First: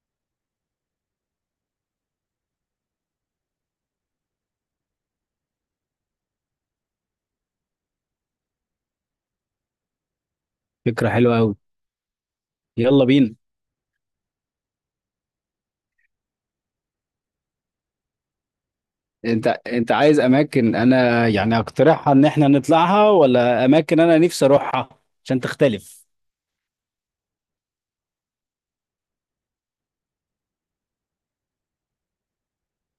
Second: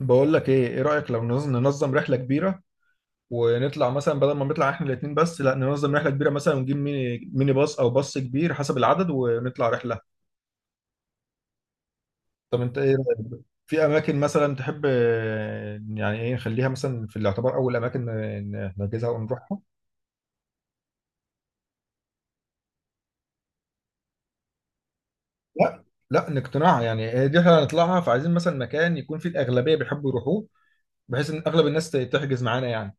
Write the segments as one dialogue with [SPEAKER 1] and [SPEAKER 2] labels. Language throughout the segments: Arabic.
[SPEAKER 1] بقول لك ايه رأيك لو ننظم رحلة كبيرة، ونطلع مثلا بدل ما نطلع احنا الاتنين بس، لا ننظم رحلة كبيرة مثلا ونجيب ميني باص او باص كبير حسب العدد ونطلع رحلة.
[SPEAKER 2] فكرة حلوة أوي.
[SPEAKER 1] طب انت ايه
[SPEAKER 2] يلا بينا.
[SPEAKER 1] رأيك في اماكن مثلا تحب، يعني ايه نخليها مثلا في الاعتبار اول اماكن نحجزها
[SPEAKER 2] أنت
[SPEAKER 1] ونروحها.
[SPEAKER 2] أنت عايز أماكن أنا يعني أقترحها إن إحنا نطلعها، ولا أماكن أنا نفسي أروحها عشان
[SPEAKER 1] لا،
[SPEAKER 2] تختلف؟
[SPEAKER 1] لا نقتنعها، يعني هي دي احنا هنطلعها، فعايزين مثلا مكان يكون فيه الاغلبية بيحبوا يروحوه، بحيث ان اغلب الناس تحجز معانا يعني.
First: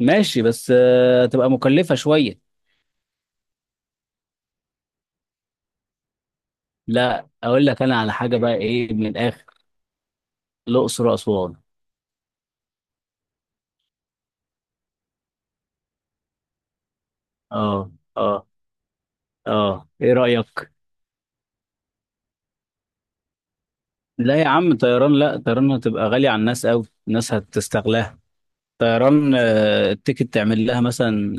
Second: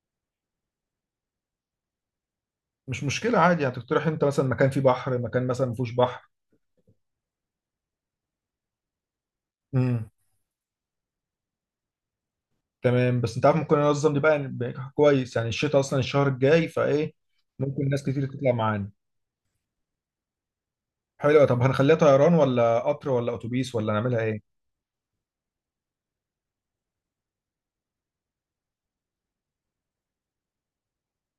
[SPEAKER 2] ماشي بس تبقى مكلفة شوية.
[SPEAKER 1] مش مشكلة عادي يعني، تقترح انت مثلا مكان فيه بحر، مكان مثلا ما فيهوش بحر.
[SPEAKER 2] لا أقول لك أنا على حاجة بقى، إيه من الآخر؟ الأقصر وأسوان.
[SPEAKER 1] تمام بس انت عارف ممكن انظم دي بقى يعني، بقى كويس يعني الشتاء اصلا الشهر الجاي فايه، ممكن
[SPEAKER 2] أه
[SPEAKER 1] ناس كتير
[SPEAKER 2] أه،
[SPEAKER 1] تطلع معانا.
[SPEAKER 2] أه إيه رأيك؟
[SPEAKER 1] حلو، طب هنخليها طيران ولا قطر ولا اتوبيس ولا نعملها
[SPEAKER 2] لا يا
[SPEAKER 1] ايه؟
[SPEAKER 2] عم طيران، لا طيران هتبقى غالية على الناس أوي، الناس هتستغلاها. طيران التيكت تعمل لها مثلا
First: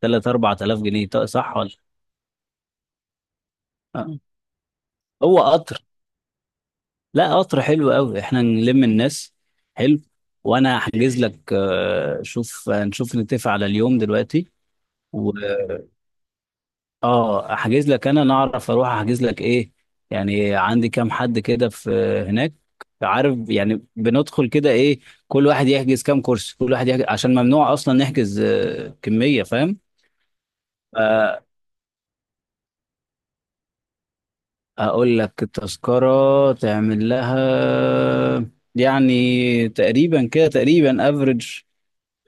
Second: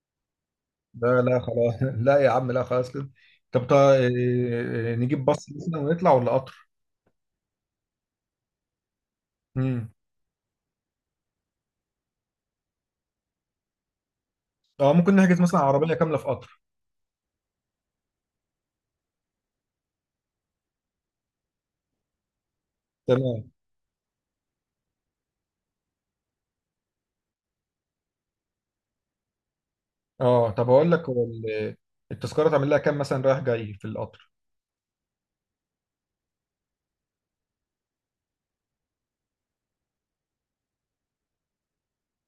[SPEAKER 2] 3 4000 جنيه،
[SPEAKER 1] لا
[SPEAKER 2] طيب
[SPEAKER 1] لا
[SPEAKER 2] صح ولا؟
[SPEAKER 1] خلاص لا يا عم لا خلاص كده. طب
[SPEAKER 2] آه.
[SPEAKER 1] نجيب
[SPEAKER 2] هو
[SPEAKER 1] باص مثلا
[SPEAKER 2] قطر،
[SPEAKER 1] ونطلع ولا قطر؟
[SPEAKER 2] لا قطر حلو قوي، احنا نلم الناس.
[SPEAKER 1] امم.
[SPEAKER 2] حلو. وانا هحجز لك شوف نشوف نتفق على اليوم دلوقتي.
[SPEAKER 1] اه ممكن
[SPEAKER 2] و
[SPEAKER 1] نحجز مثلا عربيه كامله في قطر.
[SPEAKER 2] اه احجز لك انا، نعرف اروح احجز لك ايه يعني، عندي كام حد كده في هناك، عارف،
[SPEAKER 1] تمام.
[SPEAKER 2] يعني بندخل كده ايه. كل واحد يحجز كام كرسي، كل واحد يحجز عشان ممنوع اصلا نحجز كمية، فاهم؟
[SPEAKER 1] اه طب هقول لك،
[SPEAKER 2] آه،
[SPEAKER 1] التذكره تعمل لها كام مثلا رايح جاي في القطر؟
[SPEAKER 2] اقول لك التذكرة تعمل لها يعني تقريبا كده، تقريبا افريج،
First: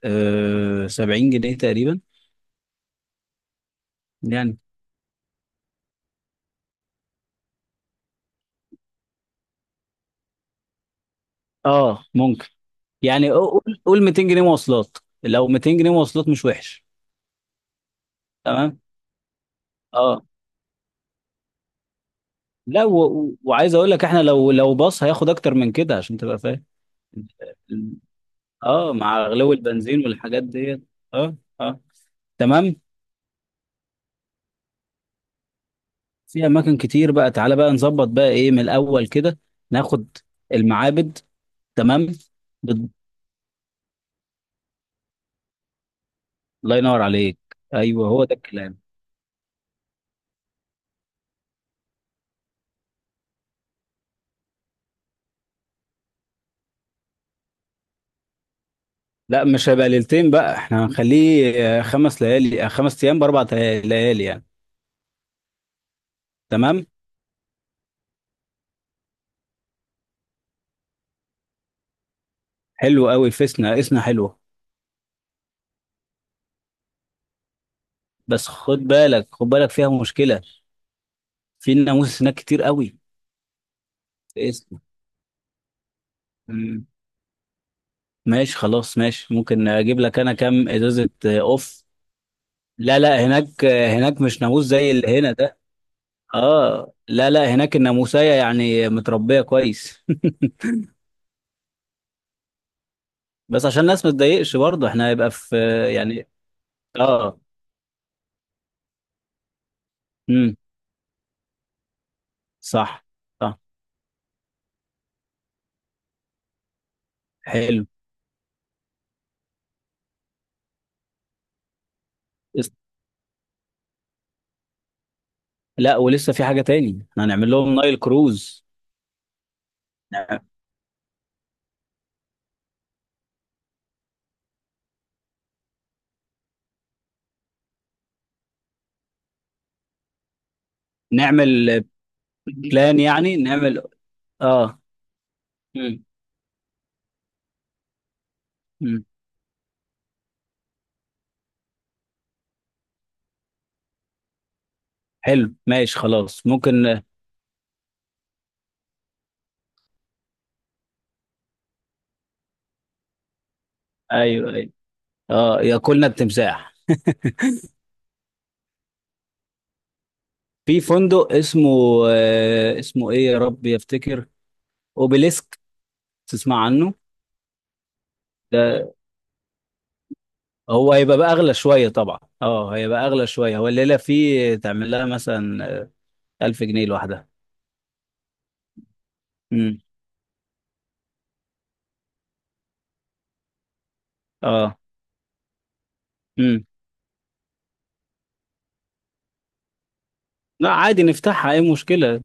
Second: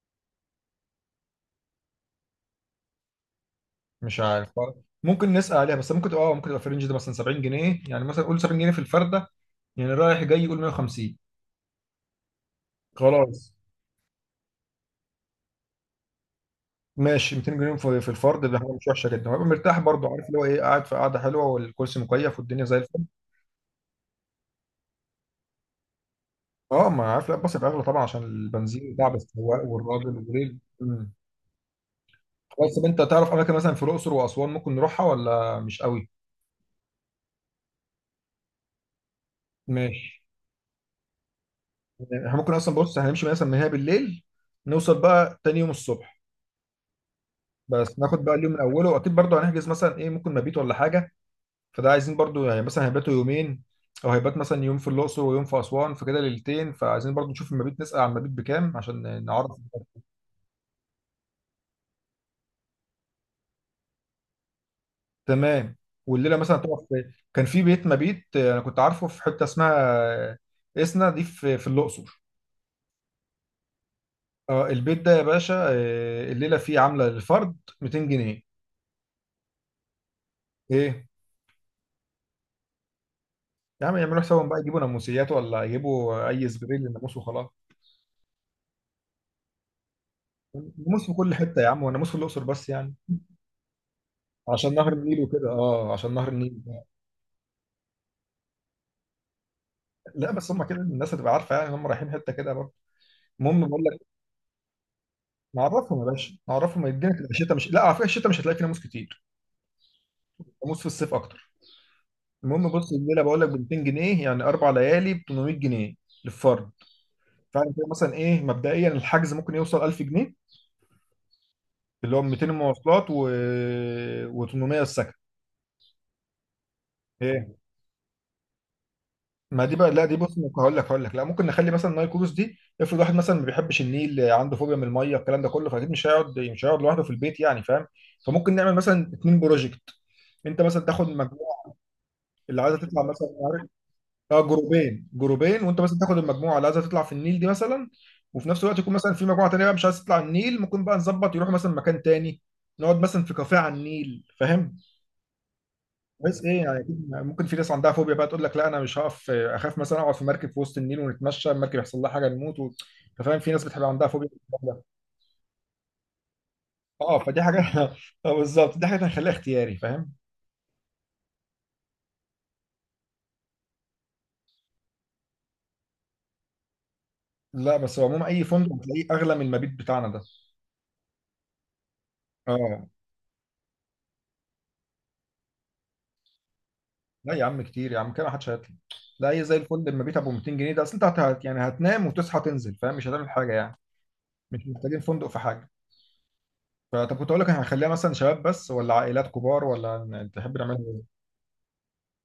[SPEAKER 2] أه 70 جنيه تقريبا
[SPEAKER 1] مش عارف،
[SPEAKER 2] يعني.
[SPEAKER 1] ممكن نسأل عليها، بس ممكن تبقى اه ممكن تبقى في الرينج ده مثلا 70 جنيه، يعني مثلا قول 70 جنيه في الفردة، يعني رايح جاي قول 150.
[SPEAKER 2] اه ممكن. يعني
[SPEAKER 1] خلاص
[SPEAKER 2] قول، قول 200 جنيه مواصلات، لو 200 جنيه مواصلات مش وحش،
[SPEAKER 1] ماشي، 200 جنيه في الفرد ده حاجة
[SPEAKER 2] تمام.
[SPEAKER 1] مش وحشة جدا، وهبقى مرتاح برضه،
[SPEAKER 2] اه،
[SPEAKER 1] عارف اللي هو ايه، قاعد في قعدة حلوة والكرسي مكيف والدنيا زي
[SPEAKER 2] لا
[SPEAKER 1] الفل.
[SPEAKER 2] وعايز اقول لك احنا لو باص هياخد اكتر من كده عشان تبقى فاهم.
[SPEAKER 1] اه ما عارف، لا بصرف اغلى طبعا عشان البنزين
[SPEAKER 2] اه
[SPEAKER 1] وتعب
[SPEAKER 2] مع غلو
[SPEAKER 1] السواق
[SPEAKER 2] البنزين
[SPEAKER 1] والراجل
[SPEAKER 2] والحاجات
[SPEAKER 1] والليل
[SPEAKER 2] ديت.
[SPEAKER 1] مم.
[SPEAKER 2] اه، اه،
[SPEAKER 1] خلاص،
[SPEAKER 2] تمام.
[SPEAKER 1] طب انت تعرف اماكن مثلا في الاقصر واسوان ممكن نروحها ولا مش قوي؟
[SPEAKER 2] في اماكن كتير بقى، تعالى بقى نظبط بقى ايه من الاول كده. ناخد
[SPEAKER 1] ماشي.
[SPEAKER 2] المعابد، تمام.
[SPEAKER 1] يعني احنا ممكن اصلا،
[SPEAKER 2] بت-
[SPEAKER 1] بص، هنمشي مثلا من هنا بالليل، نوصل بقى تاني يوم الصبح،
[SPEAKER 2] الله ينور عليك.
[SPEAKER 1] بس
[SPEAKER 2] ايوه هو
[SPEAKER 1] ناخد بقى
[SPEAKER 2] ده
[SPEAKER 1] اليوم من
[SPEAKER 2] الكلام.
[SPEAKER 1] اوله، واكيد برضو هنحجز مثلا ايه، ممكن مبيت ولا حاجه، فده عايزين برضو يعني مثلا هيباتوا يومين، او هيبات مثلا يوم في الاقصر ويوم في اسوان فكده ليلتين، فعايزين برضو نشوف المبيت، نسال عن المبيت بكام عشان
[SPEAKER 2] لا
[SPEAKER 1] نعرف.
[SPEAKER 2] مش هيبقى ليلتين بقى، احنا هنخليه خمس ليالي خمس ايام باربع ليالي يعني.
[SPEAKER 1] تمام. والليله مثلا هتقف
[SPEAKER 2] تمام.
[SPEAKER 1] في- كان في بيت مبيت، انا كنت عارفه في حته اسمها اسنا، دي في في الاقصر.
[SPEAKER 2] حلو قوي فيسنا، اسنا حلوه.
[SPEAKER 1] اه البيت ده يا باشا، الليله فيه عامله للفرد 200 جنيه.
[SPEAKER 2] بس خد بالك، خد بالك فيها مشكله،
[SPEAKER 1] ايه؟
[SPEAKER 2] في ناموس هناك كتير قوي،
[SPEAKER 1] يا عم يعملوا حسابهم
[SPEAKER 2] في
[SPEAKER 1] بقى، يجيبوا
[SPEAKER 2] اسنا.
[SPEAKER 1] ناموسيات ولا يجيبوا اي سبراي
[SPEAKER 2] مم.
[SPEAKER 1] للناموس وخلاص.
[SPEAKER 2] ماشي خلاص، ماشي، ممكن اجيب لك انا كام
[SPEAKER 1] ناموس
[SPEAKER 2] ازازه
[SPEAKER 1] في كل حته يا عم،
[SPEAKER 2] اوف.
[SPEAKER 1] وناموس في الاقصر بس يعني
[SPEAKER 2] لا لا، هناك هناك مش ناموس
[SPEAKER 1] عشان
[SPEAKER 2] زي
[SPEAKER 1] نهر
[SPEAKER 2] اللي
[SPEAKER 1] النيل
[SPEAKER 2] هنا
[SPEAKER 1] وكده،
[SPEAKER 2] ده.
[SPEAKER 1] اه عشان نهر النيل.
[SPEAKER 2] اه لا لا، هناك الناموسيه يعني متربيه كويس.
[SPEAKER 1] لا بس هم كده الناس هتبقى عارفه يعني هم رايحين حته كده برضه.
[SPEAKER 2] بس
[SPEAKER 1] المهم
[SPEAKER 2] عشان
[SPEAKER 1] بقول لك،
[SPEAKER 2] الناس ما تضايقش برضه، احنا هيبقى في
[SPEAKER 1] نعرفهم يا
[SPEAKER 2] يعني.
[SPEAKER 1] باشا نعرفهم، الدنيا تبقى
[SPEAKER 2] اه.
[SPEAKER 1] الشتاء مش، لا على فكره الشتاء مش هتلاقي فيه ناموس كتير،
[SPEAKER 2] امم.
[SPEAKER 1] ناموس في الصيف اكتر. المهم بص،
[SPEAKER 2] صح،
[SPEAKER 1] الليله بقول لك ب
[SPEAKER 2] صح،
[SPEAKER 1] 200 جنيه، يعني 4 ليالي ب 800 جنيه للفرد. فعلا
[SPEAKER 2] حلو.
[SPEAKER 1] كده مثلا ايه، مبدئيا الحجز ممكن يوصل 1000 جنيه، اللي هو 200
[SPEAKER 2] لس-
[SPEAKER 1] مواصلات و و800 السكن.
[SPEAKER 2] لا، ولسه في حاجة تاني، احنا هنعمل لهم نايل كروز.
[SPEAKER 1] ما دي بقى لا، دي بص،
[SPEAKER 2] نع-
[SPEAKER 1] ممكن هقول لك لا، ممكن نخلي مثلا نايل كروز دي، افرض واحد مثلا ما بيحبش النيل عنده فوبيا من الميه الكلام ده كله، فاكيد مش هيقعد لوحده في البيت يعني، فاهم؟ فممكن نعمل مثلا اتنين بروجكت، انت مثلا تاخد مجموعه
[SPEAKER 2] نعمل
[SPEAKER 1] اللي عايزه
[SPEAKER 2] بلان،
[SPEAKER 1] تطلع مثلا،
[SPEAKER 2] يعني
[SPEAKER 1] عارف،
[SPEAKER 2] نعمل.
[SPEAKER 1] اه
[SPEAKER 2] اه.
[SPEAKER 1] جروبين وانت مثلا
[SPEAKER 2] مم.
[SPEAKER 1] تاخد المجموعه اللي عايزه تطلع في النيل دي مثلا، وفي نفس الوقت يكون
[SPEAKER 2] مم.
[SPEAKER 1] مثلا في مجموعه تانيه بقى مش عايزه تطلع النيل، ممكن بقى نظبط يروحوا مثلا مكان تاني، نقعد مثلا في كافيه على النيل، فاهم؟
[SPEAKER 2] حلو، ماشي
[SPEAKER 1] بس
[SPEAKER 2] خلاص
[SPEAKER 1] ايه يعني،
[SPEAKER 2] ممكن.
[SPEAKER 1] أكيد ممكن في ناس عندها فوبيا بقى تقول لك لا انا مش هقف اخاف مثلا اقعد في مركب في وسط النيل ونتمشى المركب يحصل لها حاجه نموت و... أنت فاهم، في ناس بتبقى عندها فوبيا من
[SPEAKER 2] ايوه ايوه،
[SPEAKER 1] الكلام ده.
[SPEAKER 2] اه، ياكلنا التمساح.
[SPEAKER 1] اه فدي حاجه اه بالظبط، دي حاجه هنخليها اختياري، فاهم؟
[SPEAKER 2] في فندق اسمه، اسمه ايه، يا رب يفتكر، اوبيليسك، تسمع عنه؟
[SPEAKER 1] لا بس هو عموما اي فندق
[SPEAKER 2] ده
[SPEAKER 1] هتلاقيه اغلى من المبيت بتاعنا ده.
[SPEAKER 2] هو هيبقى بقى اغلى شوية طبعا، اه
[SPEAKER 1] اه
[SPEAKER 2] هيبقى اغلى شوية، هو الليلة فيه تعمل لها مثلا 1000 جنيه لوحدها.
[SPEAKER 1] لا يا عم كتير يا عم كده، ما حدش هيطلع. لا اي زي
[SPEAKER 2] امم.
[SPEAKER 1] الفندق المبيت ابو 200 جنيه ده، اصل انت يعني هتنام وتصحى تنزل، فاهم؟ مش هتعمل حاجه يعني، مش
[SPEAKER 2] اه.
[SPEAKER 1] محتاجين فندق في حاجه.
[SPEAKER 2] امم.
[SPEAKER 1] فطب كنت اقول لك، هنخليها مثلا شباب بس ولا عائلات كبار، ولا تحب
[SPEAKER 2] لا
[SPEAKER 1] نعملها
[SPEAKER 2] عادي
[SPEAKER 1] إيه؟
[SPEAKER 2] نفتحها، ايه مشكلة.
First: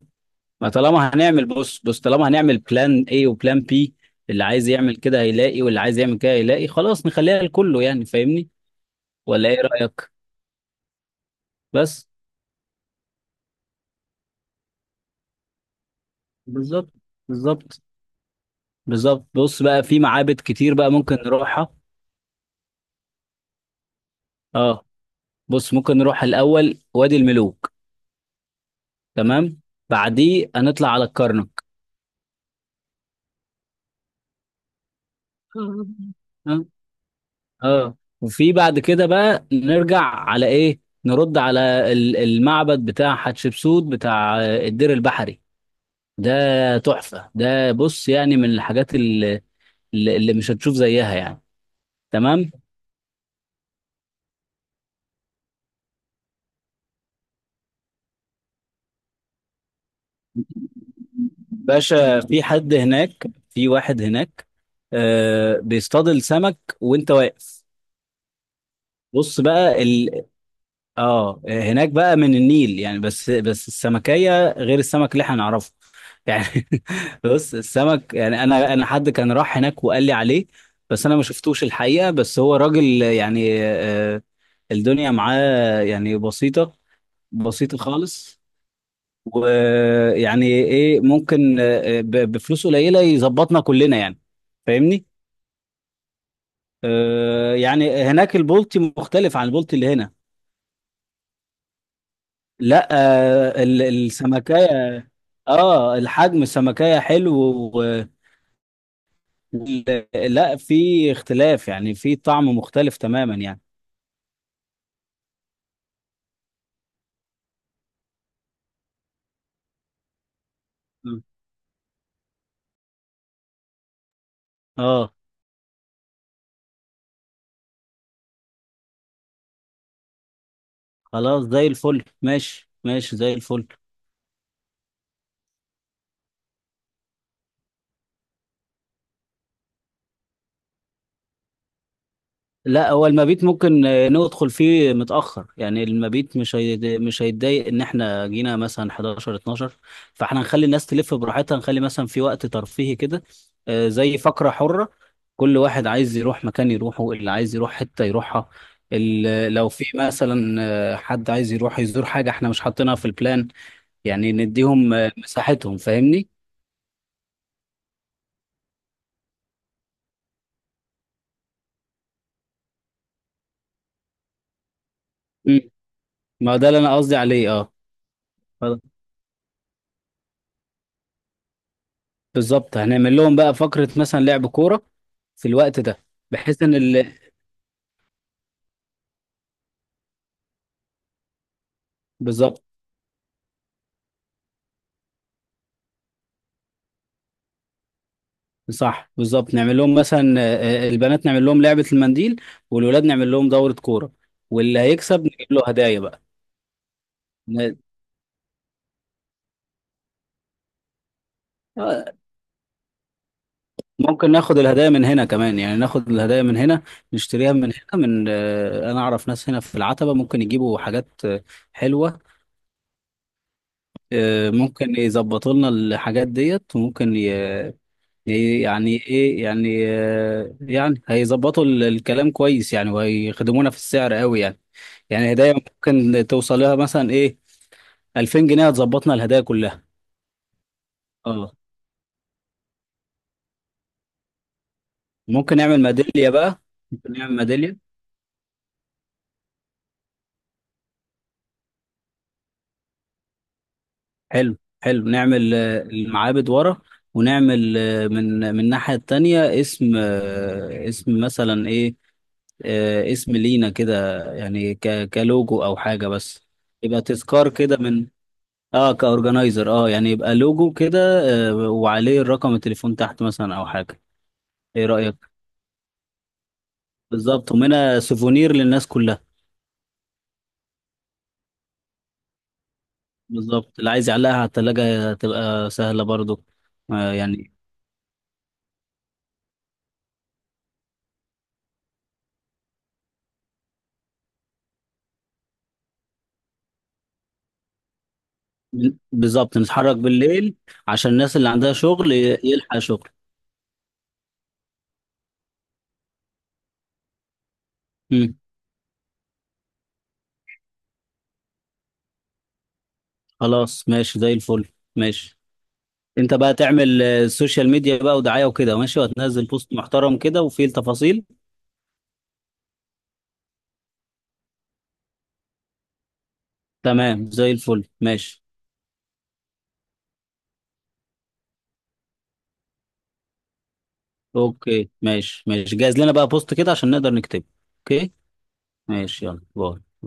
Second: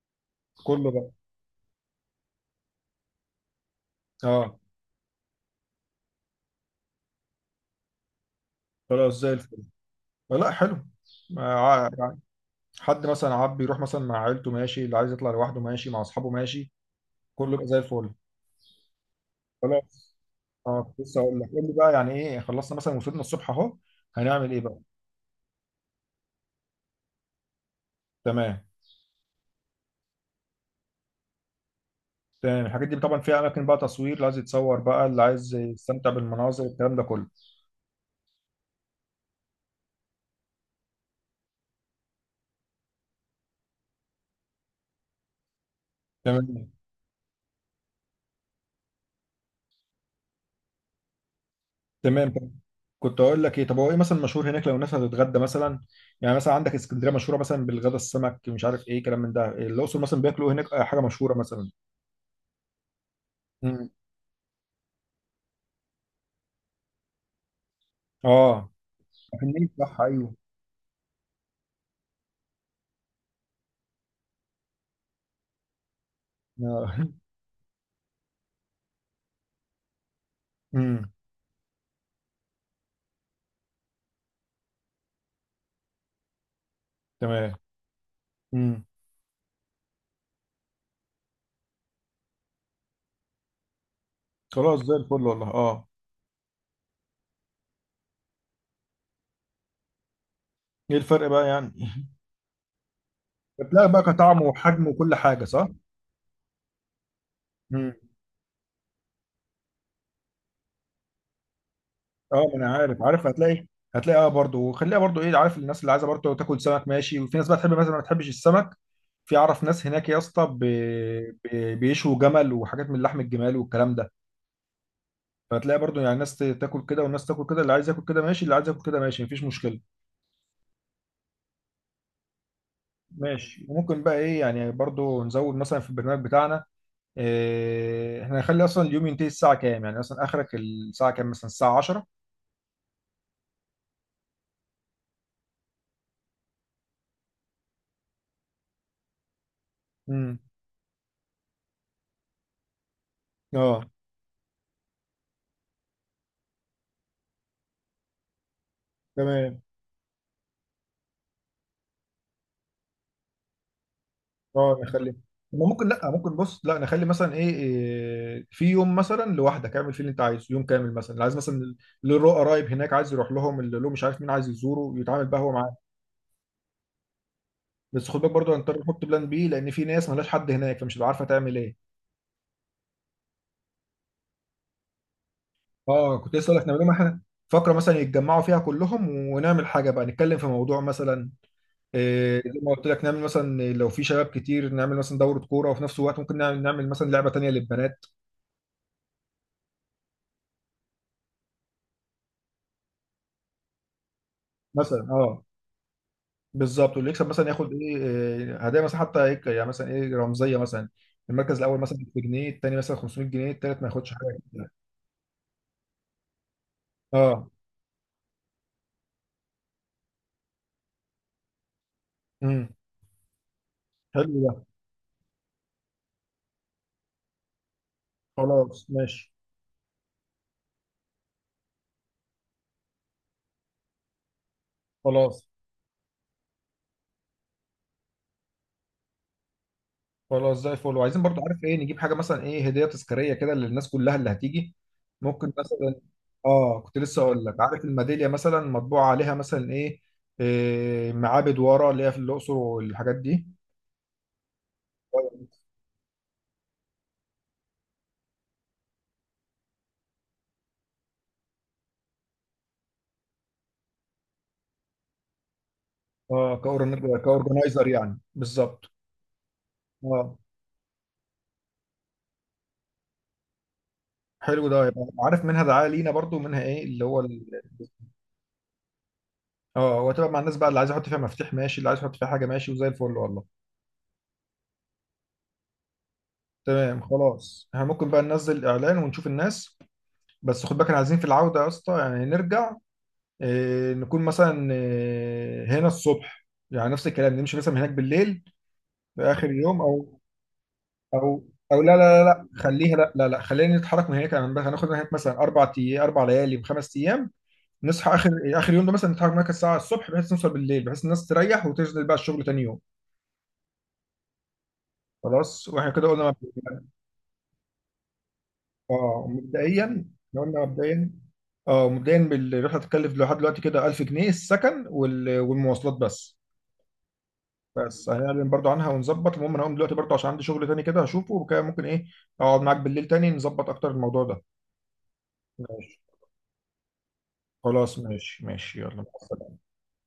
[SPEAKER 2] ما
[SPEAKER 1] كله بقى،
[SPEAKER 2] طالما هنعمل، بص بص، طالما هنعمل بلان اي وبلان بي، اللي
[SPEAKER 1] اه
[SPEAKER 2] عايز يعمل كده هيلاقي، واللي عايز يعمل كده هيلاقي، خلاص نخليها لكله يعني، فاهمني؟
[SPEAKER 1] خلاص زي
[SPEAKER 2] ولا ايه
[SPEAKER 1] الفل.
[SPEAKER 2] رأيك؟
[SPEAKER 1] لا حلو، مع-
[SPEAKER 2] بس.
[SPEAKER 1] يعني حد مثلا عاب يروح مثلا مع عيلته ماشي، اللي عايز يطلع لوحده ماشي، مع اصحابه ماشي،
[SPEAKER 2] بالظبط،
[SPEAKER 1] كله يبقى زي
[SPEAKER 2] بالظبط،
[SPEAKER 1] الفل.
[SPEAKER 2] بالظبط. بص بقى في
[SPEAKER 1] خلاص،
[SPEAKER 2] معابد كتير
[SPEAKER 1] اه
[SPEAKER 2] بقى
[SPEAKER 1] كنت
[SPEAKER 2] ممكن
[SPEAKER 1] لسه اقول لك، قول لي
[SPEAKER 2] نروحها.
[SPEAKER 1] بقى يعني ايه، خلصنا مثلا وصلنا الصبح اهو، هنعمل ايه بقى؟
[SPEAKER 2] اه، بص ممكن نروح الاول وادي الملوك.
[SPEAKER 1] تمام
[SPEAKER 2] تمام. بعديه هنطلع على الكرنك.
[SPEAKER 1] تمام، الحاجات دي طبعا فيها اماكن بقى تصوير، اللي عايز يتصور بقى، اللي عايز يستمتع بالمناظر
[SPEAKER 2] اه. آه.
[SPEAKER 1] الكلام ده كله.
[SPEAKER 2] اه. وفي بعد كده بقى نرجع على ايه، نرد على المعبد بتاع حتشبسوت، بتاع الدير البحري
[SPEAKER 1] تمام
[SPEAKER 2] ده. تحفة ده، بص يعني من الحاجات اللي، اللي مش هتشوف زيها يعني.
[SPEAKER 1] تمام
[SPEAKER 2] تمام.
[SPEAKER 1] تمام. كنت اقول لك ايه، طب هو ايه مثلا مشهور هناك لو الناس هتتغدى مثلا؟ يعني مثلا عندك اسكندريه مشهوره مثلا بالغدا السمك، مش عارف ايه كلام من ده، الاقصر مثلا بياكلوا إيه هناك، حاجه مشهوره مثلا.
[SPEAKER 2] باشا في حد هناك، في
[SPEAKER 1] امم.
[SPEAKER 2] واحد هناك بيصطاد السمك وانت واقف.
[SPEAKER 1] اه
[SPEAKER 2] بص
[SPEAKER 1] في النيل،
[SPEAKER 2] بقى
[SPEAKER 1] صح، ايوه.
[SPEAKER 2] اه هناك بقى من النيل يعني، بس السمكية غير السمك اللي احنا نعرفه يعني.
[SPEAKER 1] آه.
[SPEAKER 2] بص السمك يعني، انا حد كان راح هناك وقال لي عليه، بس
[SPEAKER 1] امم.
[SPEAKER 2] انا ما شفتوش الحقيقة، بس هو راجل يعني آه الدنيا معاه يعني بسيطة،
[SPEAKER 1] تمام.
[SPEAKER 2] بسيط خالص.
[SPEAKER 1] امم.
[SPEAKER 2] ويعني ايه ممكن بفلوس قليله يظبطنا كلنا يعني،
[SPEAKER 1] خلاص زي
[SPEAKER 2] فاهمني؟
[SPEAKER 1] الفل والله، اه.
[SPEAKER 2] يعني هناك البولتي مختلف عن البولتي اللي هنا.
[SPEAKER 1] ايه الفرق بقى يعني،
[SPEAKER 2] لا
[SPEAKER 1] هتلاقي بقى كطعم
[SPEAKER 2] السمكية.
[SPEAKER 1] وحجم وكل حاجه، صح؟
[SPEAKER 2] اه الحجم، السمكية حلو
[SPEAKER 1] امم.
[SPEAKER 2] لا في اختلاف يعني، في طعم
[SPEAKER 1] اه ما انا
[SPEAKER 2] مختلف
[SPEAKER 1] عارف، عارف
[SPEAKER 2] تماما يعني.
[SPEAKER 1] هتلاقي، هتلاقي اه برضه، وخليها برضه ايه، عارف، الناس اللي عايزه برضه تاكل سمك ماشي، وفي ناس بقى تحب مثلا ما تحبش السمك. في اعرف ناس هناك يا اسطى
[SPEAKER 2] م.
[SPEAKER 1] بيشوا جمل وحاجات من لحم الجمال والكلام ده،
[SPEAKER 2] اه.
[SPEAKER 1] فهتلاقي برضه يعني ناس تاكل كده والناس تاكل كده، اللي عايز ياكل كده ماشي، اللي عايز ياكل كده ماشي، مفيش مشكله.
[SPEAKER 2] خلاص زي الفل، ماشي ماشي، زي
[SPEAKER 1] ماشي،
[SPEAKER 2] الفل.
[SPEAKER 1] وممكن بقى ايه يعني، برضو نزود مثلا في البرنامج بتاعنا إيه، احنا هنخلي اصلا اليوم ينتهي الساعة كام، يعني مثلا اخرك الساعة كام، مثلا الساعة 10.
[SPEAKER 2] لا هو المبيت ممكن ندخل فيه متأخر يعني، المبيت مش مش هيتضايق ان احنا جينا مثلا 11، 12.
[SPEAKER 1] امم.
[SPEAKER 2] فاحنا هنخلي الناس تلف براحتها، نخلي مثلا في وقت ترفيهي كده
[SPEAKER 1] اه.
[SPEAKER 2] زي فقرة حرة، كل واحد عايز يروح مكان يروحه، اللي عايز يروح حتة يروحها.
[SPEAKER 1] تمام.
[SPEAKER 2] لو في مثلا حد عايز يروح يزور حاجة احنا مش حاطينها في البلان، يعني
[SPEAKER 1] اه
[SPEAKER 2] نديهم
[SPEAKER 1] نخلي، ما
[SPEAKER 2] مساحتهم،
[SPEAKER 1] ممكن، لا
[SPEAKER 2] فاهمني؟
[SPEAKER 1] ممكن بص، لا نخلي مثلا إيه في يوم مثلا لوحدك، اعمل فيه اللي انت عايزه، يوم كامل مثلا، اللي عايز مثلا اللي له قرايب هناك عايز يروح لهم، اللي له مش عارف مين عايز يزوره يتعامل بقى هو
[SPEAKER 2] مم.
[SPEAKER 1] معاه.
[SPEAKER 2] ما ده اللي انا قصدي عليه، اه.
[SPEAKER 1] بس خد بالك برضه هنضطر نحط بلان بي، لان في ناس ملهاش حد هناك فمش هتبقى عارفه تعمل ايه.
[SPEAKER 2] بالظبط، هنعمل لهم بقى فقرة مثلا لعب كورة في الوقت ده.
[SPEAKER 1] اه كنت لسه اقول
[SPEAKER 2] بحيث
[SPEAKER 1] لك
[SPEAKER 2] ان
[SPEAKER 1] نعمل لهم حاجه، فقره مثلا يتجمعوا فيها كلهم، ونعمل حاجه بقى، نتكلم في موضوع مثلا إيه، زي
[SPEAKER 2] بالظبط.
[SPEAKER 1] ما قلت لك، نعمل مثلا لو في شباب كتير نعمل مثلا دوره كوره، وفي نفس الوقت ممكن نعمل مثلا لعبه تانيه للبنات،
[SPEAKER 2] صح بالظبط، نعمل لهم مثلا البنات نعمل لهم لعبة المنديل، والولاد نعمل لهم دورة كورة، واللي
[SPEAKER 1] مثلا.
[SPEAKER 2] هيكسب
[SPEAKER 1] اه
[SPEAKER 2] نجيب له هدايا بقى.
[SPEAKER 1] بالظبط، واللي يكسب مثلا ياخد
[SPEAKER 2] ن-
[SPEAKER 1] إيه، هدايا مثلا، حتى هيك يعني مثلا ايه رمزيه، مثلا المركز الاول مثلا
[SPEAKER 2] آه،
[SPEAKER 1] بجنيه، التاني مثلا 500 جنيه، التالت ما ياخدش
[SPEAKER 2] ممكن
[SPEAKER 1] حاجه.
[SPEAKER 2] ناخد الهدايا من هنا كمان، يعني ناخد الهدايا من هنا،
[SPEAKER 1] اه.
[SPEAKER 2] نشتريها من هنا من انا اعرف ناس هنا في العتبة، ممكن يجيبوا حاجات حلوة.
[SPEAKER 1] امم. حلو ده.
[SPEAKER 2] ممكن يظبطوا لنا الحاجات ديت، وممكن إيه
[SPEAKER 1] خلاص
[SPEAKER 2] يعني
[SPEAKER 1] ماشي،
[SPEAKER 2] ايه يعني آه يعني هيظبطوا الكلام كويس يعني، وهيخدمونا في السعر قوي يعني. يعني
[SPEAKER 1] خلاص.
[SPEAKER 2] هدايا ممكن توصل لها مثلا ايه، 2000 جنيه هتظبطنا الهدايا كلها.
[SPEAKER 1] خلاص زي الفل. وعايزين برضو،
[SPEAKER 2] اه
[SPEAKER 1] عارف ايه، نجيب حاجه مثلا ايه هديه تذكاريه كده للناس كلها اللي هتيجي، ممكن
[SPEAKER 2] ممكن نعمل
[SPEAKER 1] مثلا.
[SPEAKER 2] ميدالية بقى.
[SPEAKER 1] اه كنت
[SPEAKER 2] ممكن
[SPEAKER 1] لسه
[SPEAKER 2] نعمل
[SPEAKER 1] اقول لك،
[SPEAKER 2] ميدالية،
[SPEAKER 1] عارف الميداليه مثلا مطبوع عليها مثلا إيه معابد ورا اللي هي في الاقصر والحاجات دي.
[SPEAKER 2] حلو حلو، نعمل المعابد ورا، ونعمل من الناحية التانية اسم اسم مثلا ايه اسم لينا كده يعني، كلوجو او حاجة بس،
[SPEAKER 1] اه
[SPEAKER 2] يبقى
[SPEAKER 1] كأورن-
[SPEAKER 2] تذكار كده
[SPEAKER 1] كاورجنايزر
[SPEAKER 2] من.
[SPEAKER 1] يعني، بالظبط.
[SPEAKER 2] اه كاورجنايزر، اه يعني يبقى
[SPEAKER 1] اه
[SPEAKER 2] لوجو كده. وعليه الرقم التليفون تحت مثلا او حاجه.
[SPEAKER 1] حلو
[SPEAKER 2] ايه
[SPEAKER 1] ده، يبقى
[SPEAKER 2] رايك؟
[SPEAKER 1] عارف منها دعايه لينا برضو، منها ايه اللي هو
[SPEAKER 2] بالظبط، ومنها سوفونير للناس كلها.
[SPEAKER 1] اه وتبقى مع الناس بقى، اللي عايز يحط فيها مفتاح ماشي، اللي عايز يحط فيها حاجه ماشي، وزي الفل والله.
[SPEAKER 2] بالظبط، اللي عايز يعلقها على التلاجة هتبقى سهله برضو.
[SPEAKER 1] تمام
[SPEAKER 2] آه يعني.
[SPEAKER 1] خلاص، احنا ممكن بقى ننزل اعلان ونشوف الناس. بس خد بالك احنا عايزين في العودة يا اسطى يعني نرجع، نكون مثلا هنا الصبح، يعني نفس الكلام، نمشي مثلا من هناك بالليل في آخر
[SPEAKER 2] بالظبط،
[SPEAKER 1] يوم،
[SPEAKER 2] نتحرك بالليل عشان الناس
[SPEAKER 1] أو
[SPEAKER 2] اللي عندها
[SPEAKER 1] أو لا
[SPEAKER 2] شغل
[SPEAKER 1] لا لا لا
[SPEAKER 2] يلحق
[SPEAKER 1] خليها،
[SPEAKER 2] شغل.
[SPEAKER 1] لا لا لا خلينا نتحرك من هناك، يعني بس هناخد من هناك مثلا 4 أيام 4 ليالي وخمس أيام، نصحى آخر
[SPEAKER 2] مم.
[SPEAKER 1] آخر يوم ده مثلا، نتحرك من هناك الساعة الصبح بحيث نوصل بالليل، بحيث الناس تريح وتنزل بقى الشغل تاني يوم.
[SPEAKER 2] خلاص ماشي، زي الفل، ماشي.
[SPEAKER 1] خلاص، واحنا كده قلنا
[SPEAKER 2] انت بقى
[SPEAKER 1] مبدئيا.
[SPEAKER 2] تعمل السوشيال ميديا بقى، ودعايه وكده ماشي،
[SPEAKER 1] اه
[SPEAKER 2] وهتنزل بوست
[SPEAKER 1] مبدئيا،
[SPEAKER 2] محترم
[SPEAKER 1] إحنا
[SPEAKER 2] كده
[SPEAKER 1] قلنا
[SPEAKER 2] وفيه
[SPEAKER 1] مبدئيا،
[SPEAKER 2] التفاصيل.
[SPEAKER 1] اه مبدئيا الرحله هتتكلف لحد دلوقتي كده 1000 جنيه، السكن والمواصلات بس،
[SPEAKER 2] تمام زي الفل،
[SPEAKER 1] بس
[SPEAKER 2] ماشي.
[SPEAKER 1] هنعلن برضو عنها ونظبط. المهم انا هقوم دلوقتي برضو عشان عندي شغل تاني كده هشوفه وكده، ممكن ايه اقعد معاك بالليل تاني نظبط اكتر الموضوع ده.
[SPEAKER 2] اوكي ماشي ماشي،
[SPEAKER 1] ماشي،
[SPEAKER 2] جهز لنا بقى بوست كده عشان نقدر نكتبه.
[SPEAKER 1] خلاص
[SPEAKER 2] اوكي،
[SPEAKER 1] ماشي ماشي، يلا مع
[SPEAKER 2] ماشي، يلا
[SPEAKER 1] السلامة.
[SPEAKER 2] باي.